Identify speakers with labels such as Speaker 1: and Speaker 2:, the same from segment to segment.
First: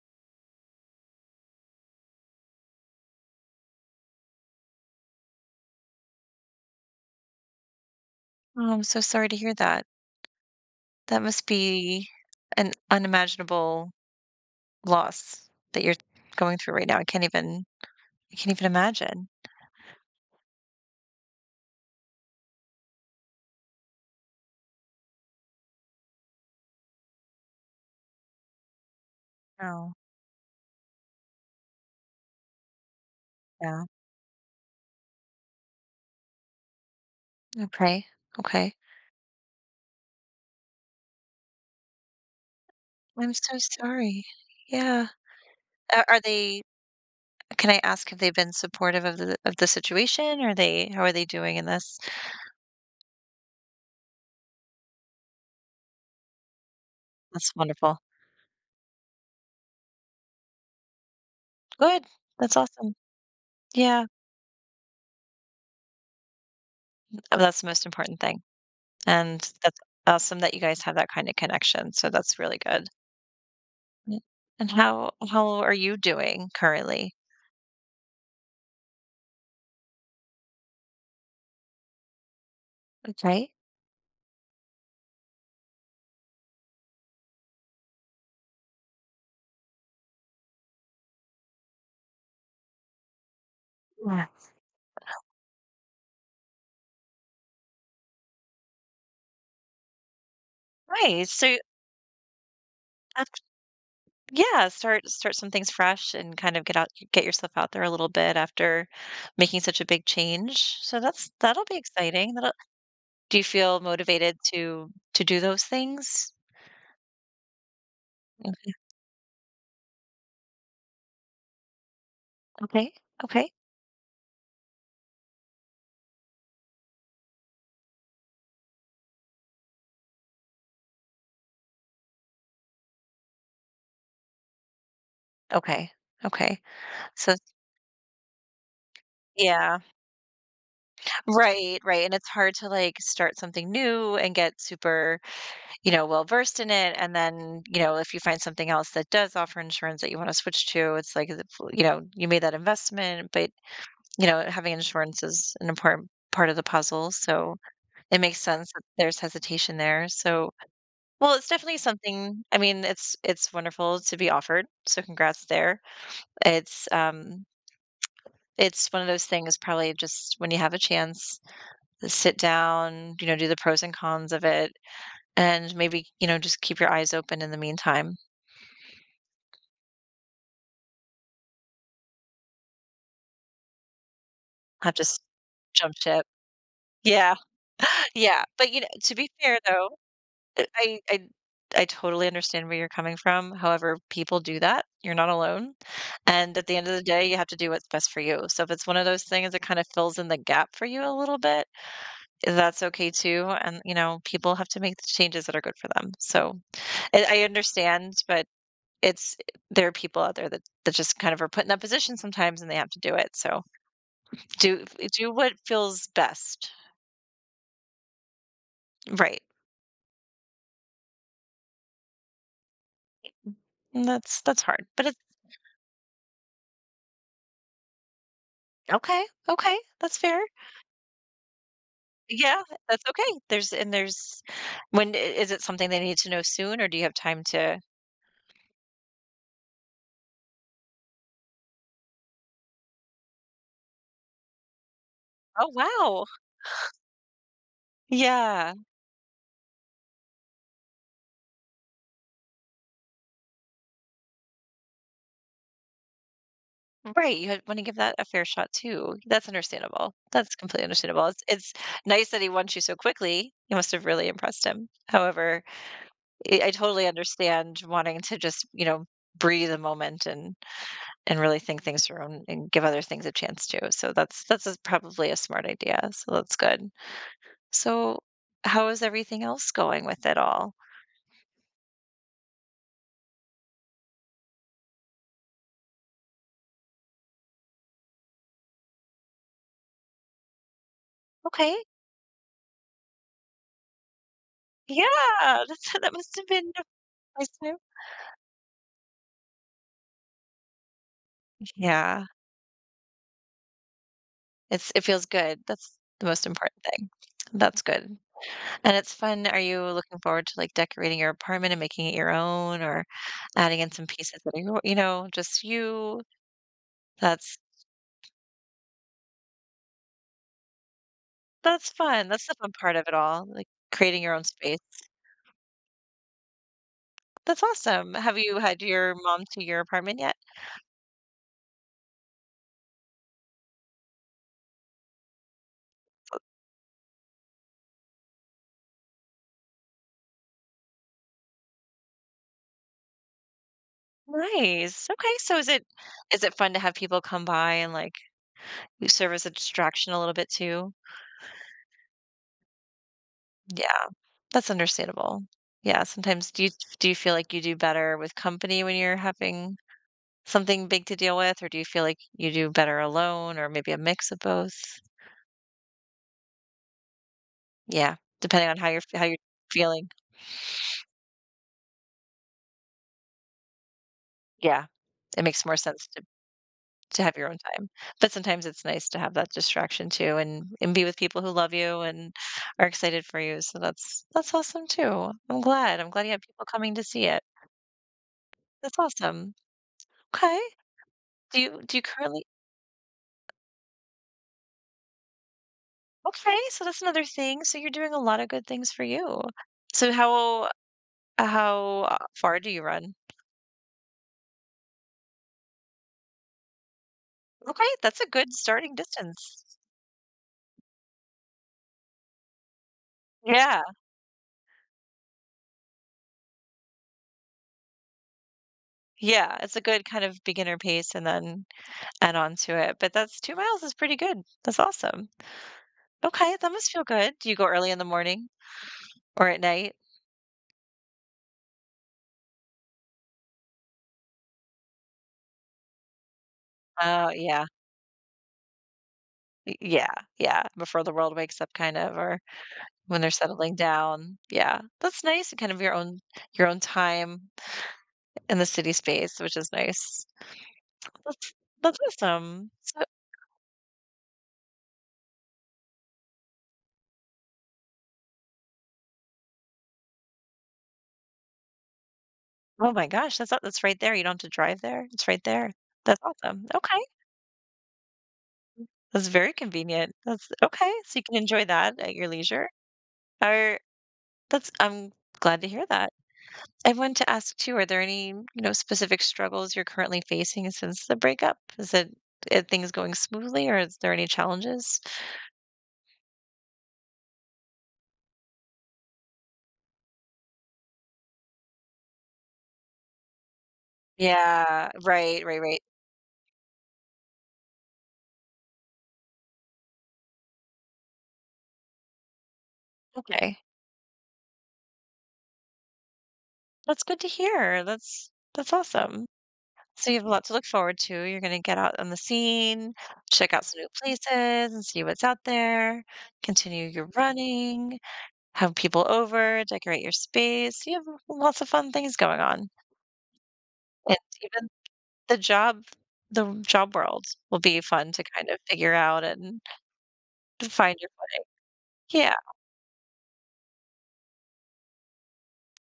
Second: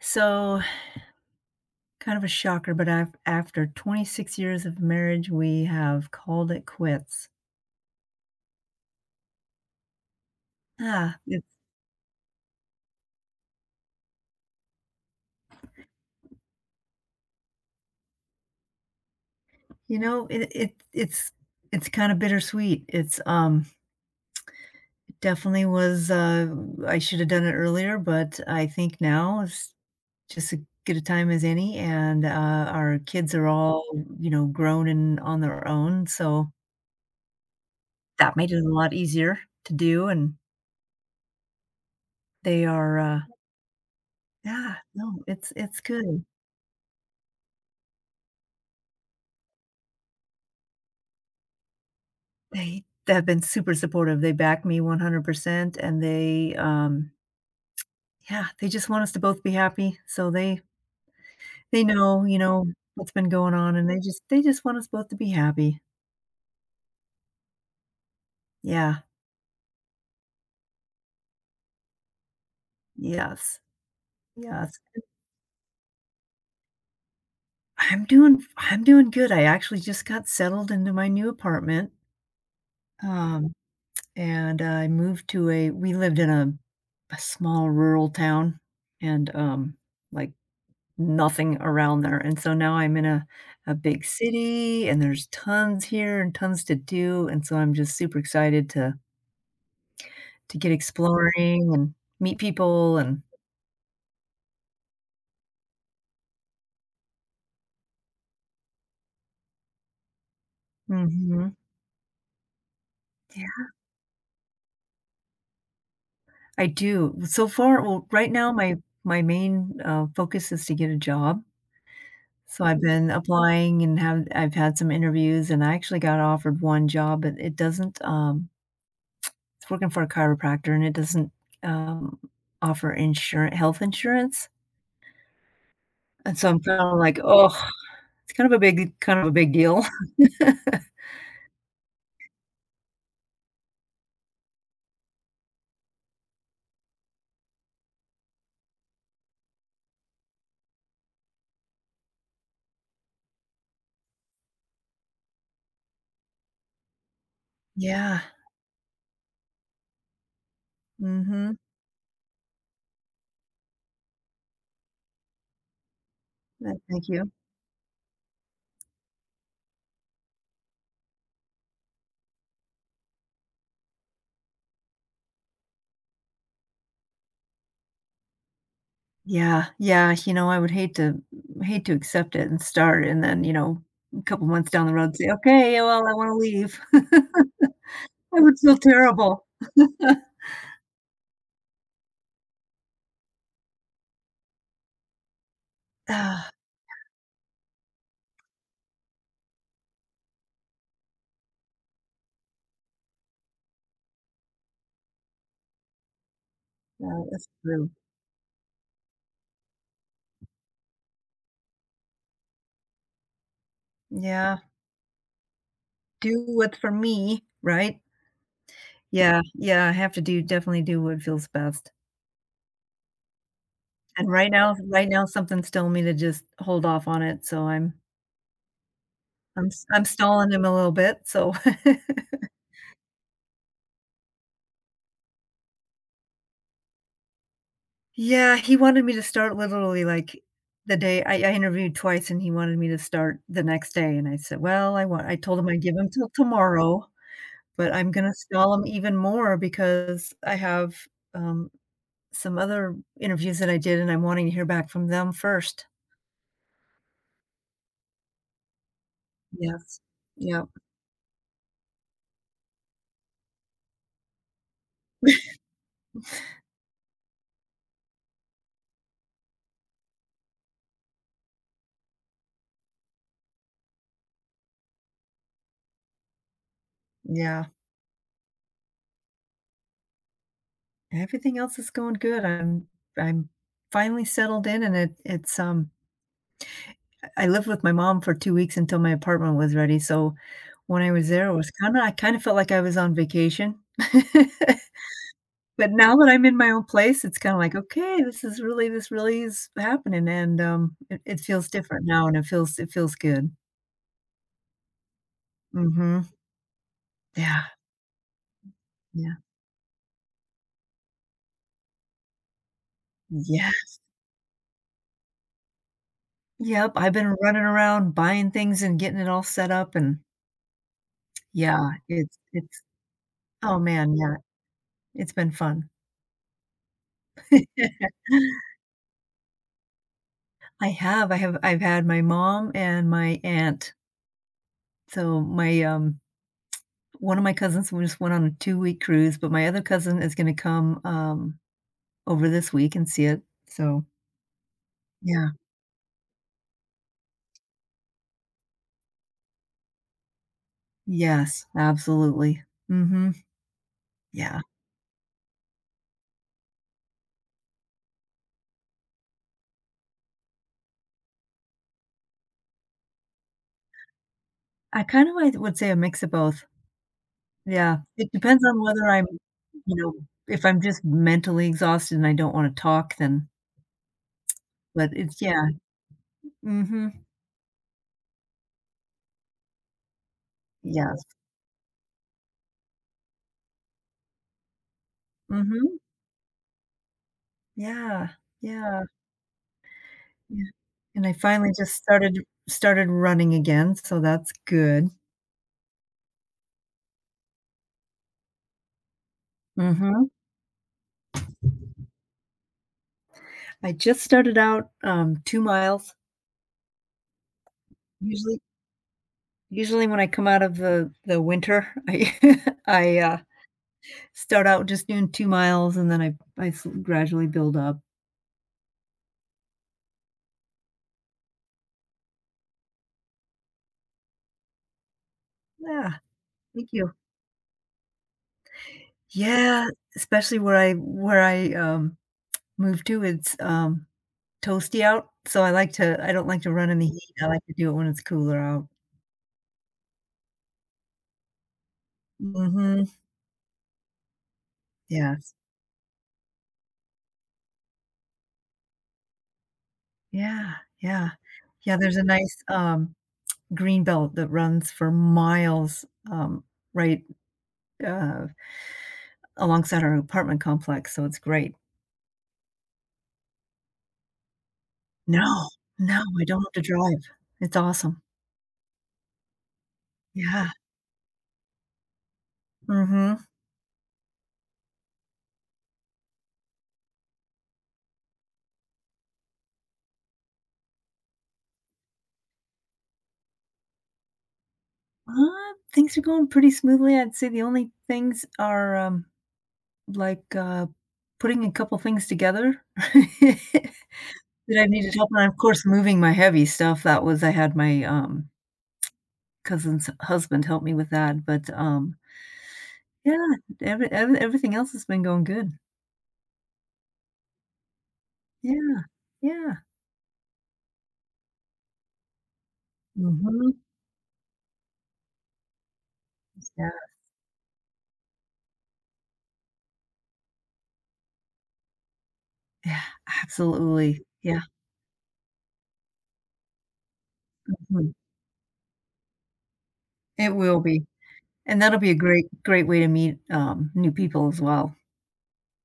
Speaker 1: So, kind of a shocker, but af after 26 years of marriage, we have called it quits.
Speaker 2: Oh, I'm so sorry to hear that.
Speaker 1: Ah,
Speaker 2: That
Speaker 1: it's
Speaker 2: must be an unimaginable loss that you're going through right now. I can't even imagine.
Speaker 1: you know, it it it's it's kinda bittersweet. It's, definitely was, I should have done it earlier, but I think now is
Speaker 2: Oh,
Speaker 1: just as good a time as any, and, our kids are
Speaker 2: yeah.
Speaker 1: all, you know, grown and on their own, so
Speaker 2: Okay.
Speaker 1: that made it a
Speaker 2: Okay.
Speaker 1: lot easier to do, and they are,
Speaker 2: I'm so sorry.
Speaker 1: yeah,
Speaker 2: Yeah.
Speaker 1: no, it's
Speaker 2: Are
Speaker 1: good.
Speaker 2: they can I ask if they've been supportive of the situation? Are they how are they doing in this?
Speaker 1: They've been super supportive, they back me 100%, and they,
Speaker 2: That's wonderful.
Speaker 1: yeah, they just want us to both be happy, so they
Speaker 2: Good.
Speaker 1: know, you
Speaker 2: That's
Speaker 1: know,
Speaker 2: awesome.
Speaker 1: what's been going on, and they
Speaker 2: Yeah.
Speaker 1: just they just want us both to be happy.
Speaker 2: Oh, that's the most important thing,
Speaker 1: Yeah.
Speaker 2: and that's awesome that you guys have that kind of connection, so that's really good.
Speaker 1: Yes.
Speaker 2: Yeah, and
Speaker 1: Yes.
Speaker 2: how are you doing currently?
Speaker 1: I'm doing I'm doing good. I actually just got settled into my new apartment,
Speaker 2: Okay.
Speaker 1: um, and I moved to a we lived in a small rural town, and, like nothing around there, and so now I'm in a big
Speaker 2: Yeah.
Speaker 1: city, and there's tons here and tons to do, and so I'm just super excited to get
Speaker 2: Nice, so
Speaker 1: exploring and meet people and
Speaker 2: aft yeah, start some things fresh and kind of get out get yourself out there a little bit after making such a big change, so that's
Speaker 1: Mhm.
Speaker 2: that'll be exciting, that'll do you
Speaker 1: Yeah,
Speaker 2: feel motivated to do those things?
Speaker 1: I do. So far well, right now,
Speaker 2: Okay,
Speaker 1: my main, focus is to get a job, so I've
Speaker 2: okay,
Speaker 1: been
Speaker 2: okay,
Speaker 1: applying and have I've had some interviews, and I actually got offered one job, but it doesn't. It's working for a chiropractor, and it doesn't, um, offer insurance health insurance.
Speaker 2: okay,
Speaker 1: And so
Speaker 2: okay,
Speaker 1: I'm kinda like,
Speaker 2: so
Speaker 1: oh, it's kind of a big
Speaker 2: yeah.
Speaker 1: deal.
Speaker 2: Right, right, and it's hard to, like, start something new and get super, you know, well versed in it, and then, you know, if you find something else that does offer insurance that you wanna switch to, it's like, is it you know, you made that investment, but, you know, having insurance is an important part of the puzzle, so it
Speaker 1: Yeah.
Speaker 2: makes sense that there's hesitation there, so well, it's
Speaker 1: Mhm.
Speaker 2: definitely something I mean, it's wonderful to be offered, so congrats there. It's,
Speaker 1: Thank you.
Speaker 2: um, it's one of those things probably just when you have a chance sit down, you know, do the pros and cons of it, and maybe, you know, just keep your eyes open in the meantime.
Speaker 1: Yeah, yeah, you know, I would hate to hate to accept it and start and then, you know, a couple months down
Speaker 2: Have
Speaker 1: the
Speaker 2: to
Speaker 1: road
Speaker 2: s
Speaker 1: say, "Okay,
Speaker 2: jump
Speaker 1: well, I
Speaker 2: ship.
Speaker 1: wanna leave."
Speaker 2: Yeah,
Speaker 1: I
Speaker 2: yeah,
Speaker 1: would
Speaker 2: but,
Speaker 1: feel
Speaker 2: you know, to be
Speaker 1: terrible.
Speaker 2: fair, though, uh, I I I totally understand where you're coming from, however, people do that. You're not alone,
Speaker 1: Ah,
Speaker 2: and at the end of the day, you have to do what's best for you. So if it's one of those things that kinda fills in the gap for you a little bit, that's okay too, and, you know, people have to make the changes that are good for them. So,
Speaker 1: yeah,
Speaker 2: I
Speaker 1: that's true.
Speaker 2: understand, but it's there are people out there that that just kind of are put in that position sometimes and they have to do it. So
Speaker 1: Yeah.
Speaker 2: do do what feels
Speaker 1: Do
Speaker 2: best.
Speaker 1: what's for me, right?
Speaker 2: Right.
Speaker 1: Yeah, yeah, I have to do definitely do what feels best.
Speaker 2: And
Speaker 1: And right
Speaker 2: that's
Speaker 1: now
Speaker 2: hard. But
Speaker 1: right
Speaker 2: it's
Speaker 1: now, something's telling me to just hold off on it, so
Speaker 2: okay. Okay.
Speaker 1: I'm
Speaker 2: That's fair.
Speaker 1: stalling him a little bit, so
Speaker 2: Yeah, that's okay. There's and there's when I- is it something they need to know soon or do you have time to
Speaker 1: Yeah, he wanted me to start literally, like, the day I interviewed twice, and he wanted me to start the next day, and I said, "Well, I want" I told
Speaker 2: Oh
Speaker 1: him I'd give him
Speaker 2: wow.
Speaker 1: till tomorrow, but I'm gonna
Speaker 2: Yeah.
Speaker 1: stall him even more because I have, um, some other interviews that I did, and I'm wanting to hear back from them first.
Speaker 2: Right. You want to give that a fair shot too. That's
Speaker 1: Yes.
Speaker 2: understandable. That's
Speaker 1: Yep.
Speaker 2: completely understandable. It's nice that he wants you so quickly. You must have really impressed him. However, I totally understand wanting to just, you know, breathe a moment and really think things through and give other things a chance too. So that's a probably a smart idea. So that's good.
Speaker 1: Yeah.
Speaker 2: So how is everything else going with it all?
Speaker 1: Everything else is going good. I'm finally settled in, and it's I lived with my mom for 2 weeks until my apartment was ready, so when I was there, it was
Speaker 2: Okay.
Speaker 1: kinda I kinda felt like I was on vacation.
Speaker 2: Yeah.
Speaker 1: But
Speaker 2: That's, that
Speaker 1: now that
Speaker 2: must
Speaker 1: I'm
Speaker 2: have
Speaker 1: in
Speaker 2: been
Speaker 1: my
Speaker 2: the
Speaker 1: own place, it's
Speaker 2: first
Speaker 1: kinda like,
Speaker 2: time.
Speaker 1: "Okay, this is really this really is happening," and, it feels different
Speaker 2: Yeah.
Speaker 1: now, and it feels good.
Speaker 2: It's it feels good. That's the
Speaker 1: Mhm.
Speaker 2: most important thing.
Speaker 1: Yeah,
Speaker 2: That's good. And it's
Speaker 1: yeah,
Speaker 2: fun. Are you looking forward to like decorating your apartment and making it your own or
Speaker 1: yeah.
Speaker 2: adding in some pieces that are your- you know, just you?
Speaker 1: Yep, I've been
Speaker 2: That's
Speaker 1: running around buying things and getting it all set up and
Speaker 2: That's
Speaker 1: yeah,
Speaker 2: fun.
Speaker 1: it's
Speaker 2: That's the fun
Speaker 1: it's
Speaker 2: part of it all, like,
Speaker 1: oh, man,
Speaker 2: creating your
Speaker 1: yeah,
Speaker 2: own space.
Speaker 1: it's been fun.
Speaker 2: That's awesome. Have you had your mom to your apartment yet?
Speaker 1: I have I've had my mom and my aunt. So my, one of my cousins we just went on a two-week cruise, but my other cousin is gonna come, over this week and see it. So,
Speaker 2: Nice. Okay,
Speaker 1: yeah.
Speaker 2: so is it fun to have people come by and, like, you serve as a distraction a little bit too?
Speaker 1: Yes, absolutely. Mhm.
Speaker 2: Yeah,
Speaker 1: Yeah.
Speaker 2: that's understandable. Yeah, sometimes do you feel like you do better with company when you're having something big to deal with, or do you feel like you do better alone or maybe a mix of both?
Speaker 1: I kind of like would say a mix of both. Yeah.
Speaker 2: Yeah,
Speaker 1: It depends
Speaker 2: depending on
Speaker 1: on whether
Speaker 2: how
Speaker 1: I'm,
Speaker 2: you're
Speaker 1: you
Speaker 2: feeling.
Speaker 1: know, if I'm just mentally exhausted and I don't wanna talk, then
Speaker 2: Yeah,
Speaker 1: but it's
Speaker 2: it makes
Speaker 1: yeah.
Speaker 2: more sense
Speaker 1: Mhm.
Speaker 2: to have your own time, but sometimes it's nice to have that distraction too and be with
Speaker 1: Yes.
Speaker 2: people who love you and are excited for you, so that's awesome too. I'm glad,
Speaker 1: Mhm.
Speaker 2: I'm glad you have people coming to see it.
Speaker 1: Yeah.
Speaker 2: That's
Speaker 1: Yeah.
Speaker 2: awesome. Okay.
Speaker 1: Yeah, and I finally just
Speaker 2: Do you currently
Speaker 1: started running again, so that's good.
Speaker 2: okay, so that's another thing, so you're doing a lot of good things for you. So
Speaker 1: Mhm.
Speaker 2: how far do you run?
Speaker 1: I just started out, 2 miles.
Speaker 2: Okay, that's a good
Speaker 1: Usually
Speaker 2: starting distance.
Speaker 1: usually when I come out of the winter, I,
Speaker 2: Yeah,
Speaker 1: start out just doing 2 miles, and then I s gradually build up.
Speaker 2: yeah, it's a good kind of beginner pace and then add on to it, but that's 2 miles is pretty good. That's awesome.
Speaker 1: Yeah,
Speaker 2: Okay, that
Speaker 1: thank
Speaker 2: must feel
Speaker 1: you.
Speaker 2: good. Do you go early in the morning or at
Speaker 1: Yeah,
Speaker 2: night?
Speaker 1: especially where I, moved to, it's, toasty out, so I like to I don't like to run in the
Speaker 2: Oh,
Speaker 1: heat, I like
Speaker 2: yeah.
Speaker 1: to do it when it's cooler out.
Speaker 2: Y yeah, yeah, before the world wakes up kind of or
Speaker 1: Mhm,
Speaker 2: when they're settling down. Yeah, that's
Speaker 1: yeah.
Speaker 2: nice and kind of your own time in the city space, which is nice.
Speaker 1: Yeah, yeah.
Speaker 2: That's
Speaker 1: Yeah,
Speaker 2: that's
Speaker 1: there's a nice,
Speaker 2: awesome. So
Speaker 1: green belt that runs for miles, um, right, uh, alongside our apartment complex, so it's great.
Speaker 2: oh my gosh, that's right there. You don't have to drive there. It's right
Speaker 1: No,
Speaker 2: there. That's
Speaker 1: no, I don't
Speaker 2: awesome.
Speaker 1: have to
Speaker 2: Okay.
Speaker 1: drive. It's awesome.
Speaker 2: That's very convenient. That's
Speaker 1: Yeah.
Speaker 2: okay, so you can enjoy that at your leisure.
Speaker 1: mm Mhm.
Speaker 2: Or that's I'm glad to hear that. I wanted to ask too, are there any, you know, specific struggles you're currently facing since the breakup? Is it are things going smoothly or is there any challenges?
Speaker 1: Things are going pretty smoothly. I'd say the only things are, like, putting a couple things together that I
Speaker 2: Yeah,
Speaker 1: needed help
Speaker 2: right,
Speaker 1: and of
Speaker 2: right, right.
Speaker 1: course, moving my heavy stuff. That was I had my, cousin's husband help me with that, but, Yeah,
Speaker 2: Okay.
Speaker 1: every everything else has been going good.
Speaker 2: That's good to hear. That's
Speaker 1: Yeah,
Speaker 2: awesome.
Speaker 1: yeah.
Speaker 2: So you have a lot to look forward to. You're going to get out on the scene, check out
Speaker 1: Mhm.
Speaker 2: some new places and see what's out there, continue
Speaker 1: Yeah,
Speaker 2: your running, have people over, decorate your space. You have lots of fun things going on.
Speaker 1: yeah,
Speaker 2: And
Speaker 1: absolutely. Yeah,
Speaker 2: even the job the job world will be fun
Speaker 1: mhm.
Speaker 2: to kind of figure out and
Speaker 1: It
Speaker 2: to
Speaker 1: will
Speaker 2: find
Speaker 1: be,
Speaker 2: your
Speaker 1: and that'll be a
Speaker 2: Yeah.
Speaker 1: great way to meet, new people as well.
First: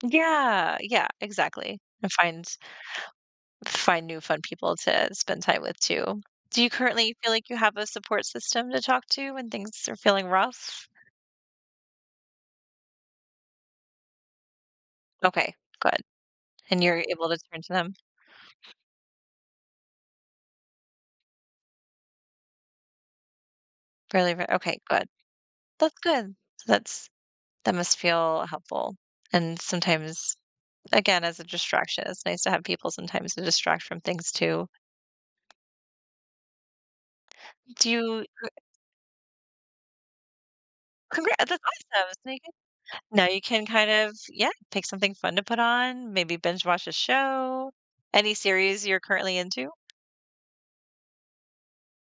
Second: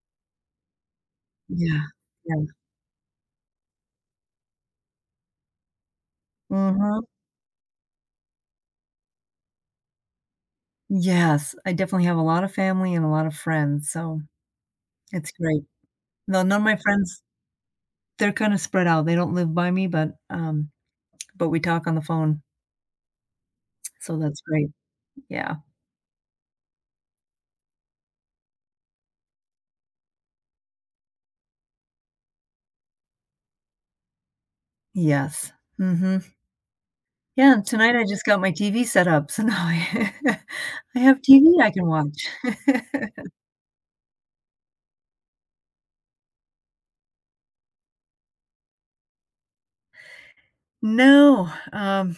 Speaker 2: Yeah, yeah, exactly.
Speaker 1: Yeah,
Speaker 2: And find
Speaker 1: yeah.
Speaker 2: find new fun people to spend time with too. Do you
Speaker 1: Mhm.
Speaker 2: currently feel like you have a support system to talk to when things are feeling rough?
Speaker 1: Yes, I definitely have a lot of family and a lot of friends, so it's
Speaker 2: Okay,
Speaker 1: great.
Speaker 2: good.
Speaker 1: Though none of my
Speaker 2: And you're
Speaker 1: friends,
Speaker 2: able to turn to them
Speaker 1: they're kinda spread out, they don't live by me, but we talk on the phone, so
Speaker 2: fairly
Speaker 1: that's
Speaker 2: re
Speaker 1: great.
Speaker 2: Okay, good.
Speaker 1: Yeah.
Speaker 2: That's good. That's that must feel helpful. And sometimes, again, as a distraction, it's nice to have people sometimes to distract from things too.
Speaker 1: Yes. Mhm. Yeah, and
Speaker 2: Do
Speaker 1: tonight I just got
Speaker 2: you
Speaker 1: my TV set up, so now I I have
Speaker 2: Congra that's
Speaker 1: TV I can
Speaker 2: awesome.
Speaker 1: watch.
Speaker 2: So you can now you can kind of, yeah, pick something fun to put on, maybe binge watch a show. Any series you're currently into?
Speaker 1: No,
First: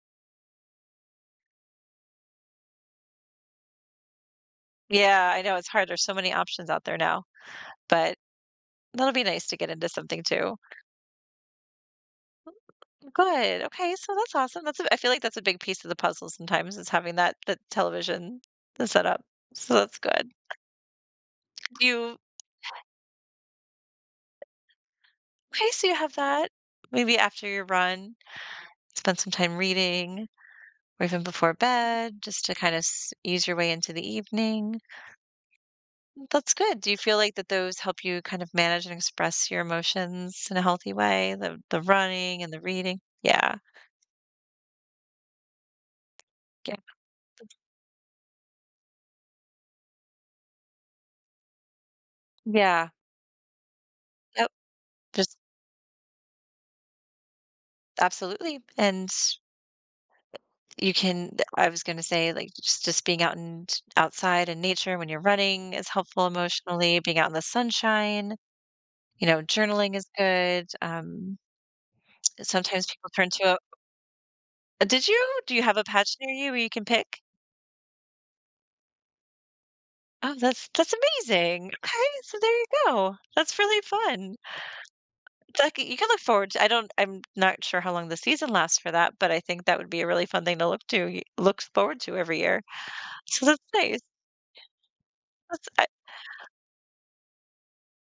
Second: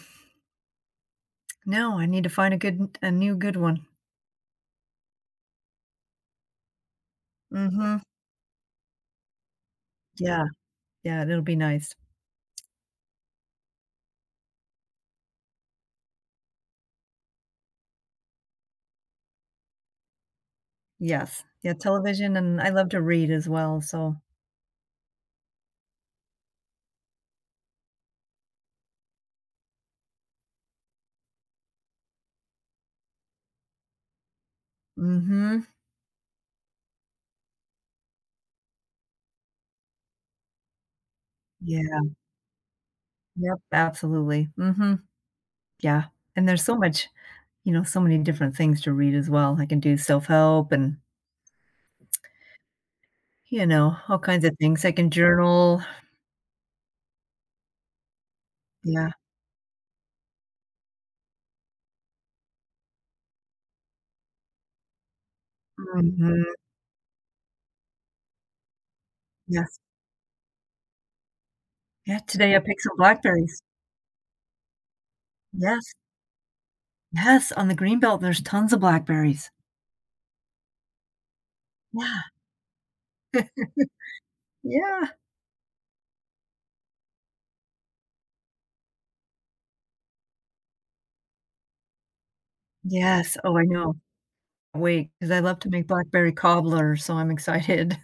Speaker 1: no, I need to find a good a new good one.
Speaker 2: Yeah, I know it's hard. There's so many options out there now,
Speaker 1: Mm Mhm.
Speaker 2: but that'll be nice to get into something
Speaker 1: Yeah,
Speaker 2: too.
Speaker 1: yeah, it'll be nice.
Speaker 2: Good. Okay, so that's awesome. That's a I feel like that's a big piece of the puzzle sometimes is having that television set up. So that's good.
Speaker 1: Yes. Yeah,
Speaker 2: You
Speaker 1: television, and I love to read as well, so
Speaker 2: okay, so you have that. Maybe after your run, spend some time reading. Or even before bed, just to kind of s- ease your way into the evening.
Speaker 1: mm Mhm.
Speaker 2: That's good. Do you feel like that those help you kind of manage and express your emotions in a healthy way? The
Speaker 1: Yeah.
Speaker 2: running and the reading. Yeah.
Speaker 1: Yep, absolutely. Mm Mhm. Yeah, and there's
Speaker 2: Yeah.
Speaker 1: so much you know, so many different things to read as well. I can do self-help and,
Speaker 2: Yeah.
Speaker 1: you know, all kinds
Speaker 2: Yep.
Speaker 1: of things. I can
Speaker 2: Just
Speaker 1: journal.
Speaker 2: absolutely. And
Speaker 1: Yeah.
Speaker 2: you can I was going to say like just being out and outside in nature when you're running is
Speaker 1: mm
Speaker 2: helpful
Speaker 1: Mhm.
Speaker 2: emotionally, being out in the sunshine, you know,
Speaker 1: Yes.
Speaker 2: journaling is good.
Speaker 1: Yeah, today I picked
Speaker 2: Sometimes
Speaker 1: some
Speaker 2: people turn to
Speaker 1: blackberries.
Speaker 2: a did you do you have a
Speaker 1: Yes,
Speaker 2: patch near you where you can pick?
Speaker 1: yes, on the greenbelt, there's tons of blackberries.
Speaker 2: Oh, that's amazing. Okay,
Speaker 1: Yeah.
Speaker 2: so there you go. That's really fun.
Speaker 1: Yeah.
Speaker 2: It's like you can look forward to I don't I'm not sure how long the season lasts for that, but I think that would be a really fun thing to look to y- look forward to every year.
Speaker 1: Yes,
Speaker 2: So
Speaker 1: oh, I
Speaker 2: that's
Speaker 1: know.
Speaker 2: nice.
Speaker 1: Wait, because I love
Speaker 2: That's
Speaker 1: to
Speaker 2: I,
Speaker 1: make blackberry cobbler, so I'm excited.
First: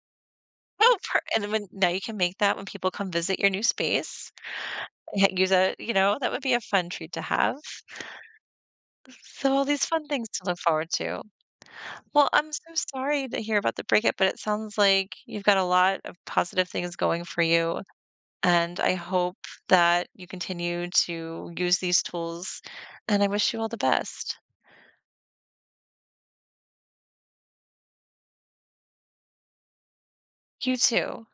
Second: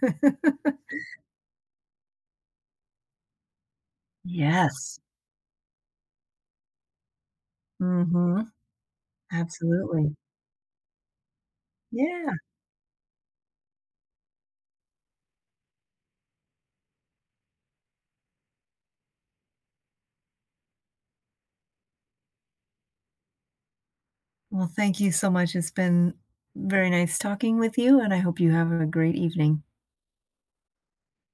Speaker 2: oh, per, and then when now you can make that when people come visit your new space.
Speaker 1: Yes.
Speaker 2: Ha- Use a, you know, that would be a fun treat to have.
Speaker 1: mm Mhm,
Speaker 2: So all these fun
Speaker 1: absolutely.
Speaker 2: things to look forward to. Well,
Speaker 1: Yeah.
Speaker 2: I'm so sorry to hear about the breakup, but it sounds like you've got a lot of positive things going for you. And I hope that you continue to use these tools, and I wish you all the best.
Speaker 1: Well, thank you so much. It's been very nice talking with you, and I hope you have a great evening.
Speaker 2: You too.